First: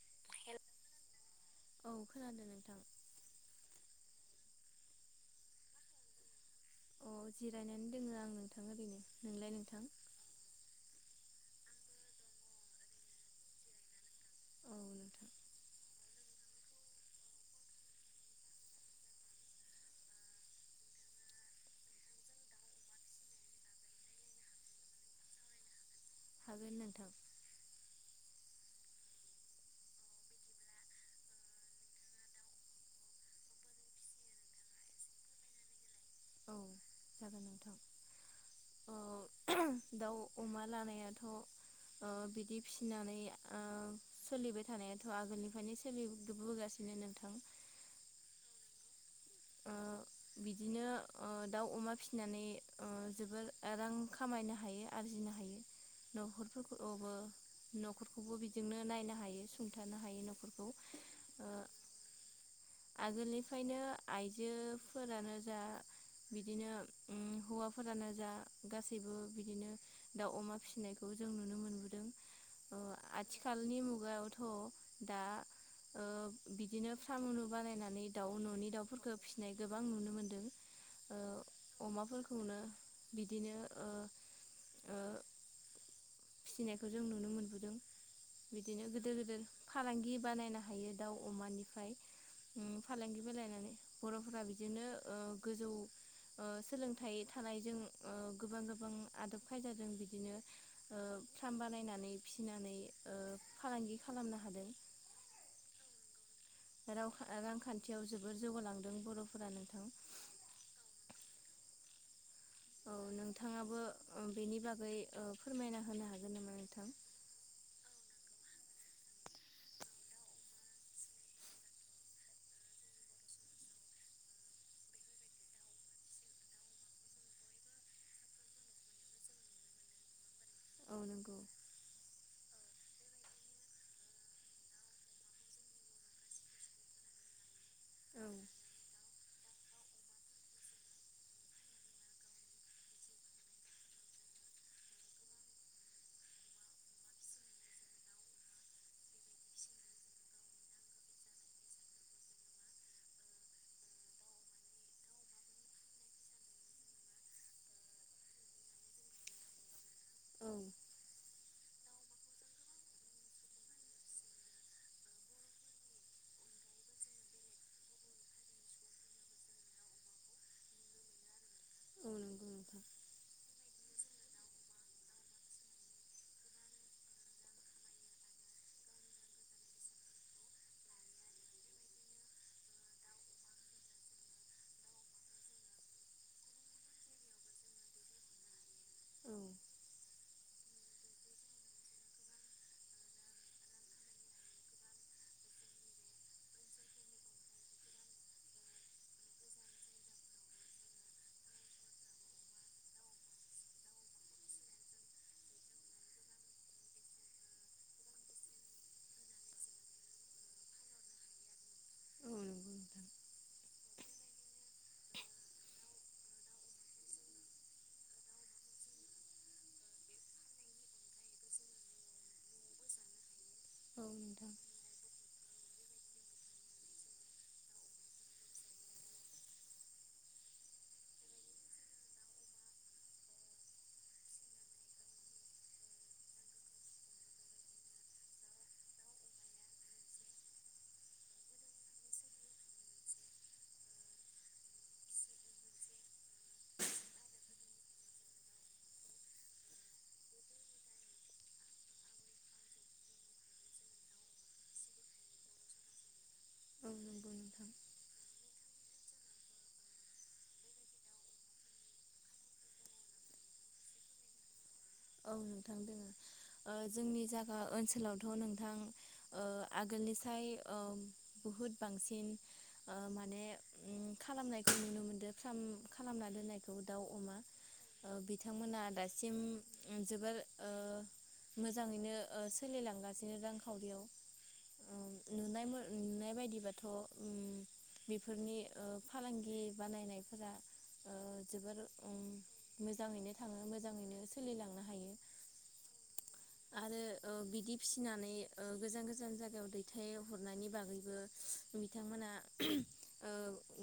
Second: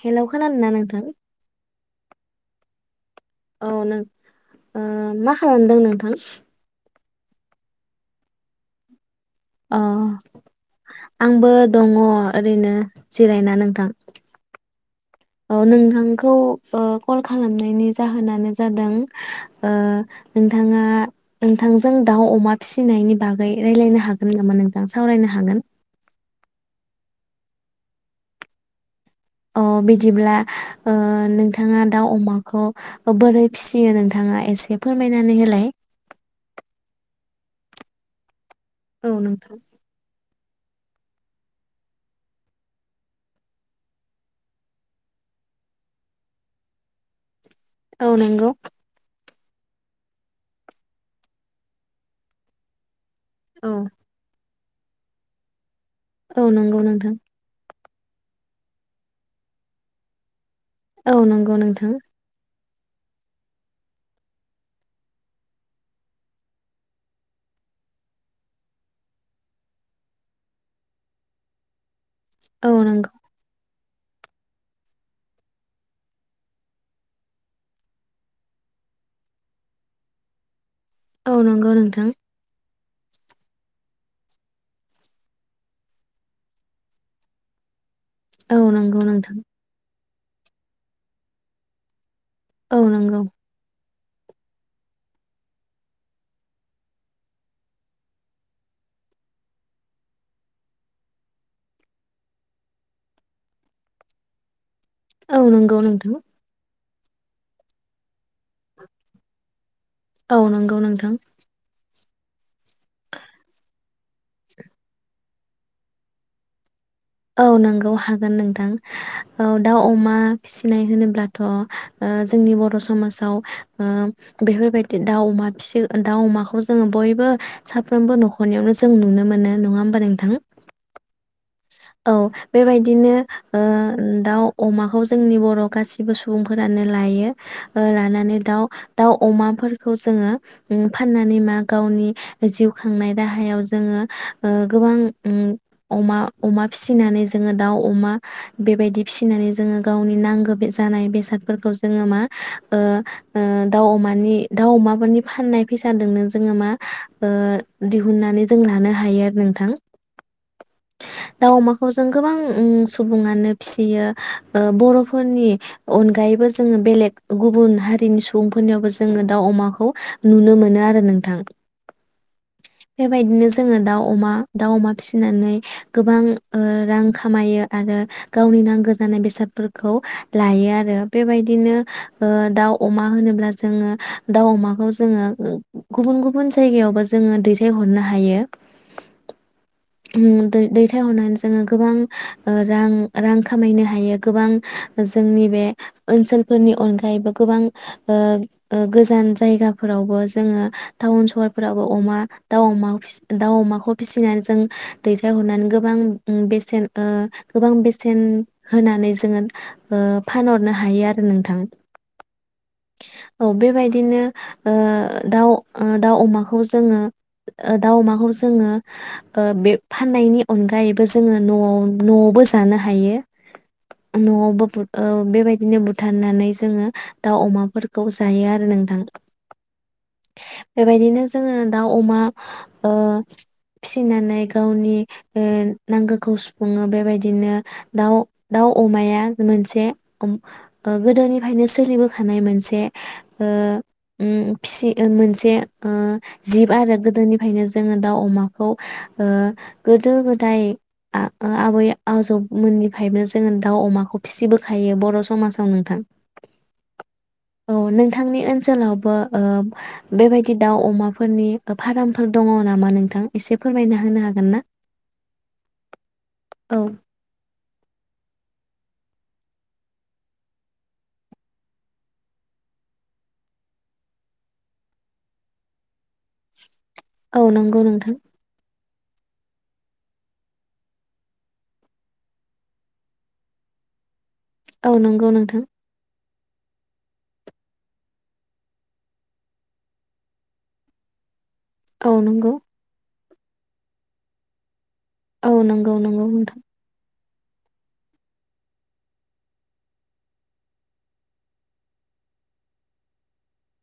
Hello खोनादोंना नोंथां? औ खोनादों नोंथां। औ नों ओ मा खालामदों नोंथां? अ जिरायनानै दङो आं नोंथाङा ओरैनो। नोंलाय अ नोंथां? आंबो दङ ओरैनो जिरायना नोंथां। औ नोंथां औ नोंथांखौ ओ कल खालामनायनि जाहोनानो जादों ओ नोंथाङा नोंथांजों दाउ अमा फिसिनायनि बागै रायजलायनो हागोन नामा नोंथां सावरायनो हागोन? हागोन नोंथां। अ बिदिब्ला ओ नोंथाङा दाउ अमाखौ बोरै फिसियो नोंथाङा एसे फोरमायनानै होला। औ जागोन नोंथां। अ औ नोंथां दाउ अमा लानायाथ ओ बिदि फिनानै ओ सोलिबाय थानायाथ आगोलनिफ्रायनो सोलिबोगासिनो नोंथां। औ नंगौ। ओ बिदिनो ओ दाउ अमा फिसिनानै ओ जोबोर औ रां खामायनो हा हायो आरजिनो हायो औ नंगौ न'खरफोरखौ औबो नोंथां न'खरखौबो बिजोंनो नायनो हायो सुंथानो हायो न'खरखौ। औ नंगौ ओ नोंथां आगोलनिफ्रायनो आइजोफोरानो जा बिदिनो उम हौवाफोरानो जा गासैबो बिदिनो दाउ अमा फिसिनायखौ जों नुनो मोनबोदों औ ओ नंगौ आथिखालनि। खुगायावथ दा ओ बिदिनो फ्रामलु बानायनानै दाउ ननि दाउ। खौ फिसिनाय गोबां नुनो मोन्दों। ओ औ नंगौ नोंथां अमाफोरखौनो बिदिनो ओ ओ फिसिनायखौ जों नुनो मोनबोदों। औ बिदिनो नंगौ गोदोर नोंथां गोदोर फालांगि बानायनो हायो दाउ अमानिफ्राय उम औ नंगौ फालांगि फलायनानै। बरफोरा बिदिनो ओ गोजौ ओ सोलोंथाइ थानायजों ओ गोबां गोबां आदब खायदाजों बिदिनो ओ फार्म बानायनानै फिसिनानै फालांगि ओ खालामनो हादों। औ नंगौ नोंथां। राव रांखान्थियाव जोबोर जौगालांदों बरफोरा नोंथां औ नंगौ नोंथां। औ नोंथाङाबो ओ बेनि बागै ओ फोरमायना होनो हागोन नामा नोंथां। औ नंगौ हागोन नोंथां औ दाउ अमा फिनाय होनोब्लाथ' ओ जोंनि बर' समाजाव ओ बेफोरबायदि दाउ अमा फिसि दाउ अमाखौ जोङो बयबो साफ्रोमबो नखरनियावनो जों नुनो मोनो नङा होमबा नोंथां। औ नंगौ औ बेबायदिनो ओ दाउ अमाखौ जोंनि बर' गासिबो सुबुंफोरानो लायो ओ औ लानानै दाउ दाउ अमाफोरखौ जोङो उम फाननानै मा गावनि जिउ खांनाय राहायाव जोङो ओ गोबां ओ अमा अमा फिसिनानै जोङो दाउ अमा बेबायदि फिसिनानै जोङो गावनि नांगौ जानाय बेसादफोरखौ जोङो मा ओ ओ दाउ अमानि दाउ अमाफोरनि फाननाय फैसाजोंनो जोङो मा ओ दिहुननानै जों लानो हायो आरो नोंथां। औ दाउ अमाखौ जों गोबां सुबुङानो फियो ओ बर'फोरनि अनगायैबो जोङो बेलेग गुबुन हारिनि सुबुंफोरनियावबो जोङो दाउ अमाखौ नुनो मोनो आरो नोंथां। औ नंगौ नोंथां बेबायदिनो जोङो दाउ। अमा दाउ अमा फिनानै गोबां ओ रां खामायो आरो गावनि नांगौ जानाय बेसादफोरखौ लायो आरो बेबायदिनो ओ दाउ अमा होनोब्ला जोङो दाउ अमाखौ जोङो गुबुन गुबुन जायगायावबो जोङो दैथायहरनो हायो। औ [unintelligible] दै दैथायहरनानै जोङो गोबां ओ रां रां खामायनो हायो गोबां जोंनि बे ओनसोलफोरनि अनगायैबो गोबां ओ ओ गोजान जायगाफोरावबो जोङो टाउन सहरफोरावबो अमा दाउ अमा दाउ अमाखौ फिसिनानै जों दै हरनानै गोबां बेसेन ओ गोबां बेसेन होनानै जोङो ओ फानहरनो हायो आरो नोंथां औ नंगौ नोंथां औ बेबायदिनो ओ दाउ ओ दाउ अमाखौ जोङो ओ दाउ अमाखौ जोङो ओ बे फाननायनि अनगायैबो जोङो नआव नआवबो जानो हायो। औ नोंथां। नआवबो ओ बेबा बिदिनो बुथारनानै जोङो दाउ अमाफोरखौ जायो आरो नोंथां बेबायदिनो जोङो दाउ अमा ओ फिसिनानै गावनि ओ नांगौखौ सुफुङो बेबायदिनो दाउ दाउ अमाया मोनसे ओ गोदोनिफ्रायनो सोलिबोखानाय मोनसे ओ उम फिसि ओ मोनसे ओ जिब आरो गोदोनिफ्रायनो जोङो दाउ अमाखौ। ओ गोदो गोदाय आबै आजौमोननिफ्रायबो जोङो दाउ अमाखौ फिसिबोखायो बर समाजाव नोंथां औ नंगौ नोंथां औ नोंथांनि ओनसोलावबो ओ बेबायदि दाउ अमाफोरनि फारमफोर दङ नामा नोंथां एसे फोरमायना होनो हागोन ना? औ नोंथां दङ ओ औ जोंनि जा ओ ओनसोलावथ' नोंथां ओ आगोलनिसाय ओ बहुद बांसिन ओ माने खालामनायखौ नुनो मोनदों फार्म खालामना दोन्नायखौ। खौ दाउ अमा औ नंगौ नोंथां बिथांमोना दासिम। जोबोर ओ मोजाङैनो ओ सोलिलांगासिनो रांखावरियाव। औ अ नंगौ नोंथां नुनाय नुनाय बायदि दिबाथ उम बेफोरनि ओ फालांगि बानायनायफोरा ओ। जोबोर औ नंगौ मोजाङैनो। थाङो मोजाङैनो। [inaudible] औ नंगौ नंगौ नोंथां। आरो ओ बिदि फिसिनानै ओ गोजान गोजान जायगायाव दैथाय हरनायनि बागैबो बिथांमोना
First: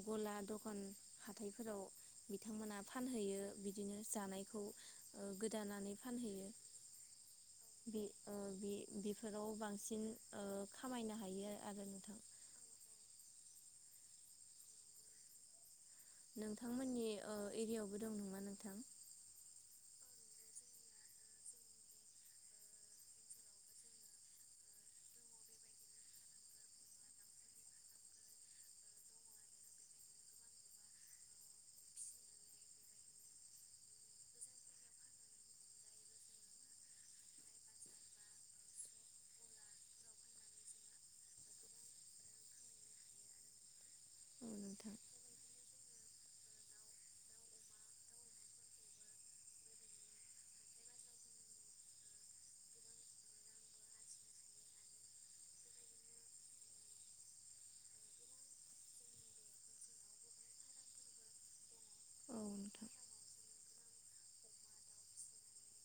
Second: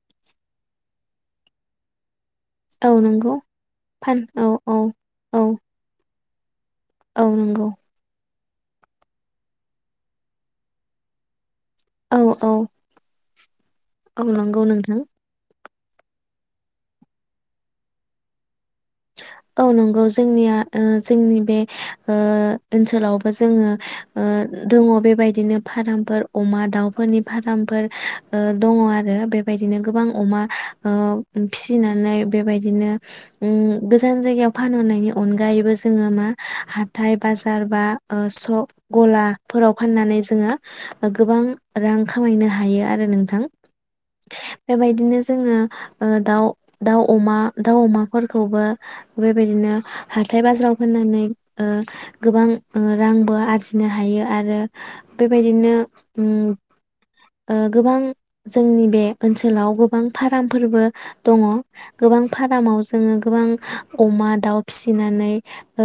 गला दखान हाथायफोराव बिथांमोना औ नंगौ फानहैयो बिदिनो फान औ जानायखौ औ ओ औ गोदानानै फानहैयो औ नोंगौ। बे ओ बि-बिफोराव बांसिन ओ खामायनो हायो आरो औ नोंथां। औ औ नंगौ नोंथां नोंथांमोननि ओ एरियायावबो दं नामा नोंथां? औ नंगौ जोंनिया ओ जोंनि बे ओनसोलावबो जोङो दङ बेबायदिनो फार्मफोर अमा दाउफोरनि फार्मफोर दङ आरो बेबायदिनो गोबां अमा ओ फिसिनानै बेबायदिनो उम गोजान जायगायाव फानहरनायनि अनगायैबो जोङो मा हाथाय बाजार बा ओ सक गलाफोराव फाननानै जोङो गोबां रां खामायनो हायो आरो नोंथां। औ नोंथां बेबायदिनो जोङो। ओ दाउ दाउ अमा दाउ अमाफोरखौबो बेबायदिनो हाथाय बाजाराव फानानै ओ गोबां रांबो आरजिनो हायो आरो बेबायदिनो ओ गोबां जोंनि बे ओनसोलाव गोबां फारामफोरबो दङ गोबां फारामाव जोङो गोबां अमा दाउ फिसिनानै ओ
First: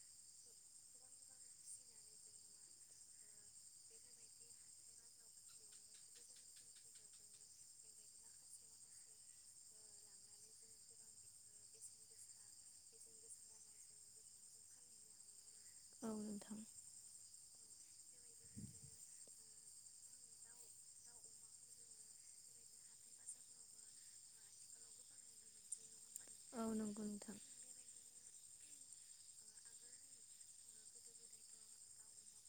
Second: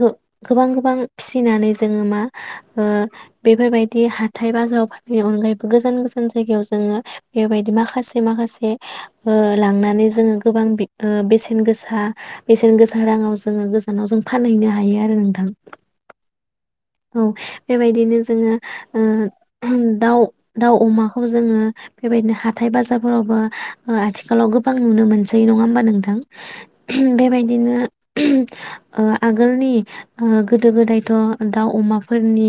गो-गोबां गोबां फिसिनानै जोङो मा ओ बेफोर बायदि हाथाय बाजाराव फानायनि अनगायैबो गोजान गोजान जायगायाव जोङो बेबायदि माखासे माखासे ओ लांनानै जोङो गोबां बेसे बेसेन गोसा बेसेन गोसा राङाव जोङो गोजानाव जों फानहैनो हायो आरो नोंथां औ नोंथां औ बेबायदिनो जोङो दाउ दाउ अमाखौ जोङो बेबायदिनो हाथाय बाजारफोरावबो आथिखालाव गोबां नुनो मोनसै नङा होमबा नोंथां। औ नोंथां बेबायदिनो ओ आगोलनि गोदो गोदायथ दाउ अमाफोरनि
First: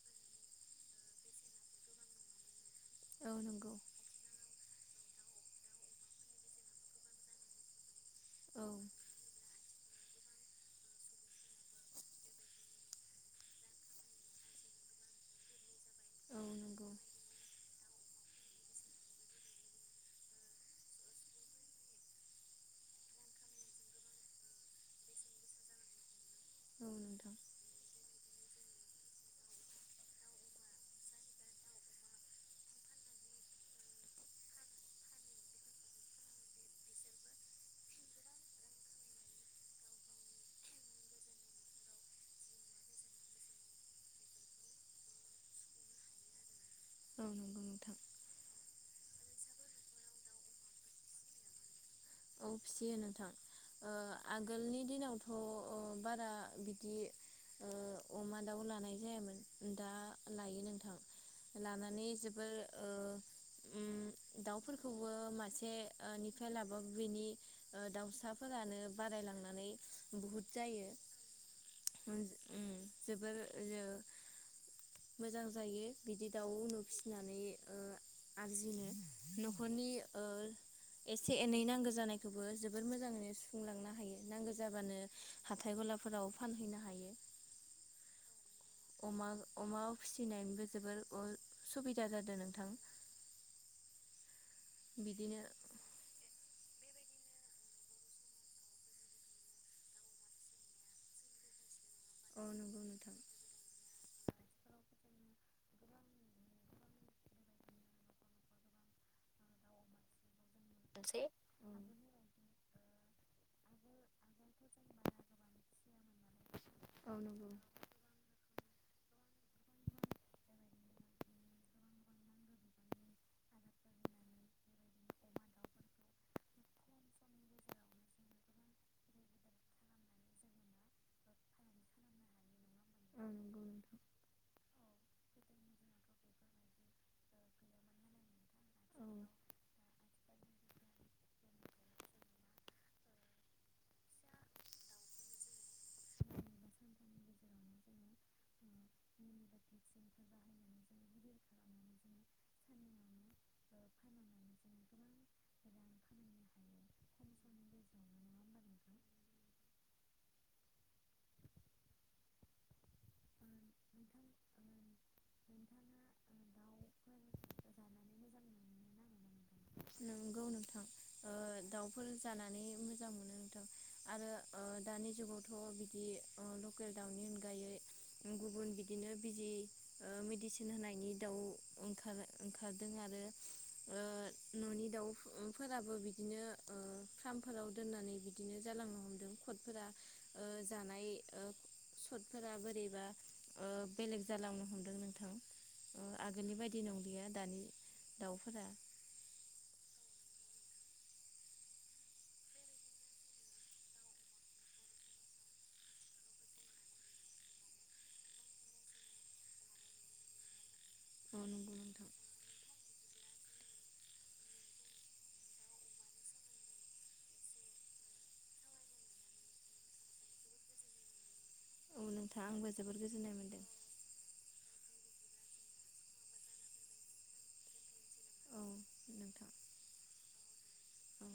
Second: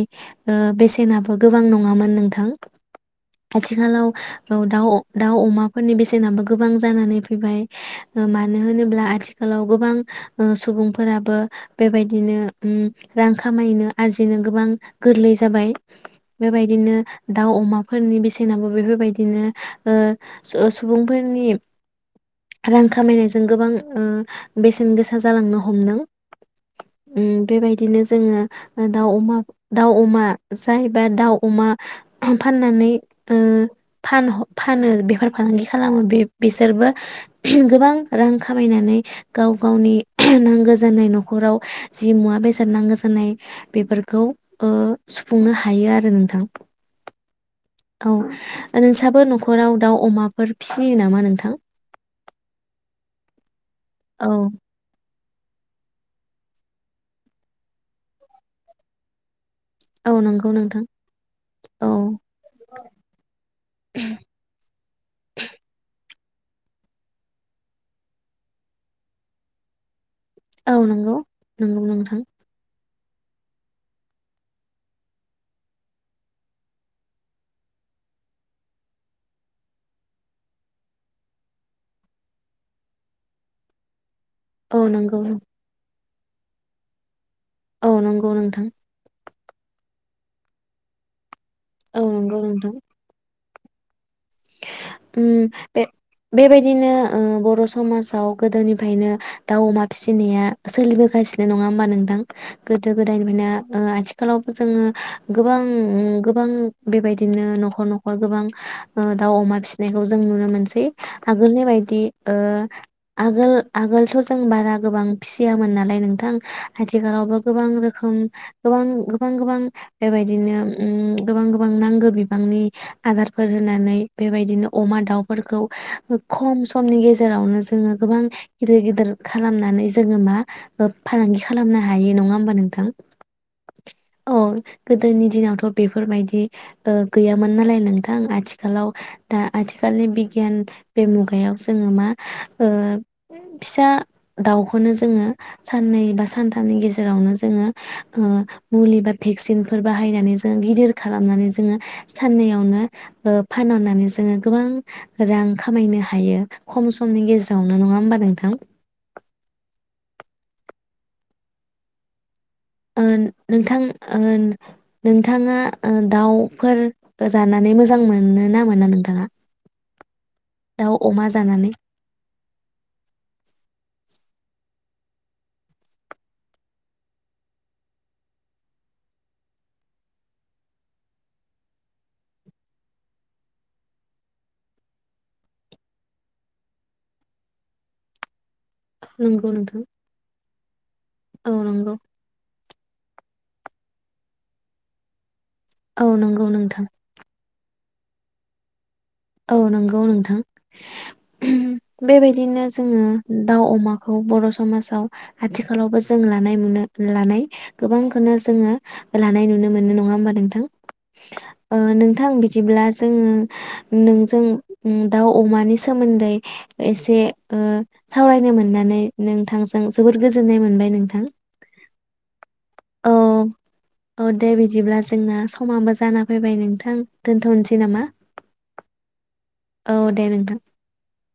ओ बेसेनाबो गोबां नङामोन नोंथां। औ नंगौ नोंथां औ नंगौ आथिखालाव। औ दाउ दाउ अमाफोरनि बेसेनाबो गोबां जानानै फैबाय मानो औ होनोब्ला आथिखालाव गोबां सुबुंफोराबो बेबायदिनो ओम रां खामायनो आरजिनो गोबां गोरलै जाबाय औ नंगौ बेबायदिनो दाउ अमाफोरनि बेसेनाबो बेफोर बायदिनो सुबुंफोरनि रां खामायनाय जों गोबां ओ बेसेन गोसा जालांनो हमदों। औ नोंथां उम बेबायदिनो जोङो। दाउ अमा दाउ अमा जायबा दाउ अमा फाननानै ओ फान फानो बेफार फालांगि खालामो बे बिसोरबो गोबां रां खामायनानै गाव गावनि नांगौ जानाय नखराव जि मुवा बेसाद नांगौ जानाय बेफोरखौ ओ सुफुंनो हायो आरो नोंथां। औ नंगौ। नोंथां औ नोंस्राबो नखराव दाउ अमाफोर फिसियो नामा नोंथां? औ फिसियो नोंथां ओ औ आगोलनि दिनावथ अ अ बारा बिदि ओ अमा दाउ लानाय जायामोन। दा औ नंगौ लायो नोंथां औ लानानै जोबोर ओ उम दाउफोरखौबो मासे निफ्राय लाबो बिनि ओ दाउसाफोरानो बारायलांनानै। बुहुद औ जायो नंगौ नंगौ उम नोंथां। जोबोर ओ मोजां जायो बिदि दाउ उनु फिसिनानै ओ आरजिनो नखरनि ओ एसे एनै नां गो जानायखौबो जोबोर मोजाङैनो सुफुंलांनो हायो। नांगौ औ जाबानो नंगौ हाथाय गला फोराव फानहैनो हायो। औ नंगौ नोंथां। अमा अमा फिसिनायबो जोबोर ओ औ सुबिदा नंगौ जादों नोंथां, बिदिनो उम बे बेबायदि बिदिनो ओ बर समाजाव गोदोनिफ्रायनो दाउ अमा फिसिनाया सोलिबोगासिनो नङा होमबा नों थां औ नंगौ गोदो नोंथां गोदायनिफ्रायनो ओ आथि आथिखालावबो जोङो गोबां ओ गोबां बेबायदिनो नखर नखर गोबां ओ दाउ अमा फिसि नायखौ जों ननो मो मोनसै आगोलनि औ बायदि ओ आगोल आगोलथ जों बारा गोबां फिसियामोन नालाय नों थां औ आथिखालावबो नंगौ गोबां रोखोम गोबां गोबां गोबां बेबायदिनो उम गोबां गोबां नांगौ बिबांनि आदारफोर होनानै बेबायदिनो अमा दाउफोरखौ खम समनि गेजेरावनो जोङो गोबां गिदिर गिदिर खालामनानै जोङो मा ओ फालांगि खालामनो हायो नङा होमबा नोंथां। औ नंगौ नोंथां औ गोदोनि दिनावथ बेफोरबायदि ओ गैयामोन नालाय नोंथां आथिखालाव औ दा आथिखालनि बिगियान बे मुगायाव जोङो मा ओ फिसा दाउखौनो जोङो साननै बा सानथामनि गेजेरावनो जोङो ओ- मुलि बा भेक्सिनफोर बाहायनानै जोङो गिदिर खालामनानै जोङो साननैयावनो ओ फानहरनानै जोङो गोबां रां खामायनो हायो खम समनि गेजेरावनो नङा होमबा नोंथां। ओ नोंथां ओ नोंथाङा दाउफोर जानानै मोजां मोनो ना मोना नोंथाङा? नंगौ नोंथां दाउ अमा ओ जानानै? दाउफोर जानानै मोजां मोनो नोंथां। आरो ओ दानि जुगावथ बिदि ओ लकेल दाउनि अनगायै गुबुन बिदिनो बिजि ओ मेडिसिन होनायनि दाउ ओंखार, ओंखारदों आरो ओ- ननि दाउफोराबो बिदिनो ओ फार्मफोराव दोननानै बिदिनो जालांनो हमदों नंगौ नोंथां। खटफोरा ओ जानाय औ नंगौ ब्ला ओ बेलेग जालांनो हमदों नोंथां औ नंगौ आगोलनि बायदि नोंथां नंलिया दानि दाउफोरा। औ नंगौ नोंथां बेबायदिनो जोङो दाउ अमाखौ बर' समाजाव आथिखालावबो जों लानाय नुनो लानाय गोबांखौनो जोङो लानाय नुनो मोनो नङा होमबा नोंथां। औ नंगौ ओ नोंथां बिदिब्ला जोङो। [inaudible] नोंजों दाउ अमानि सोमोन्दै एसे ओ सावरायनो मोननानै नोंथांजों जोबोद गोजोननाय मोनबाय नोंथां। औ नोंथां आंबो जोबोर औ गोजोननाय मोनदों। औ दे बिदिब्ला जोंना समामो जाना फैबाय नोंथां दोनथ'नोसै नामा? औ नोंथां औ दे नोंथां। औ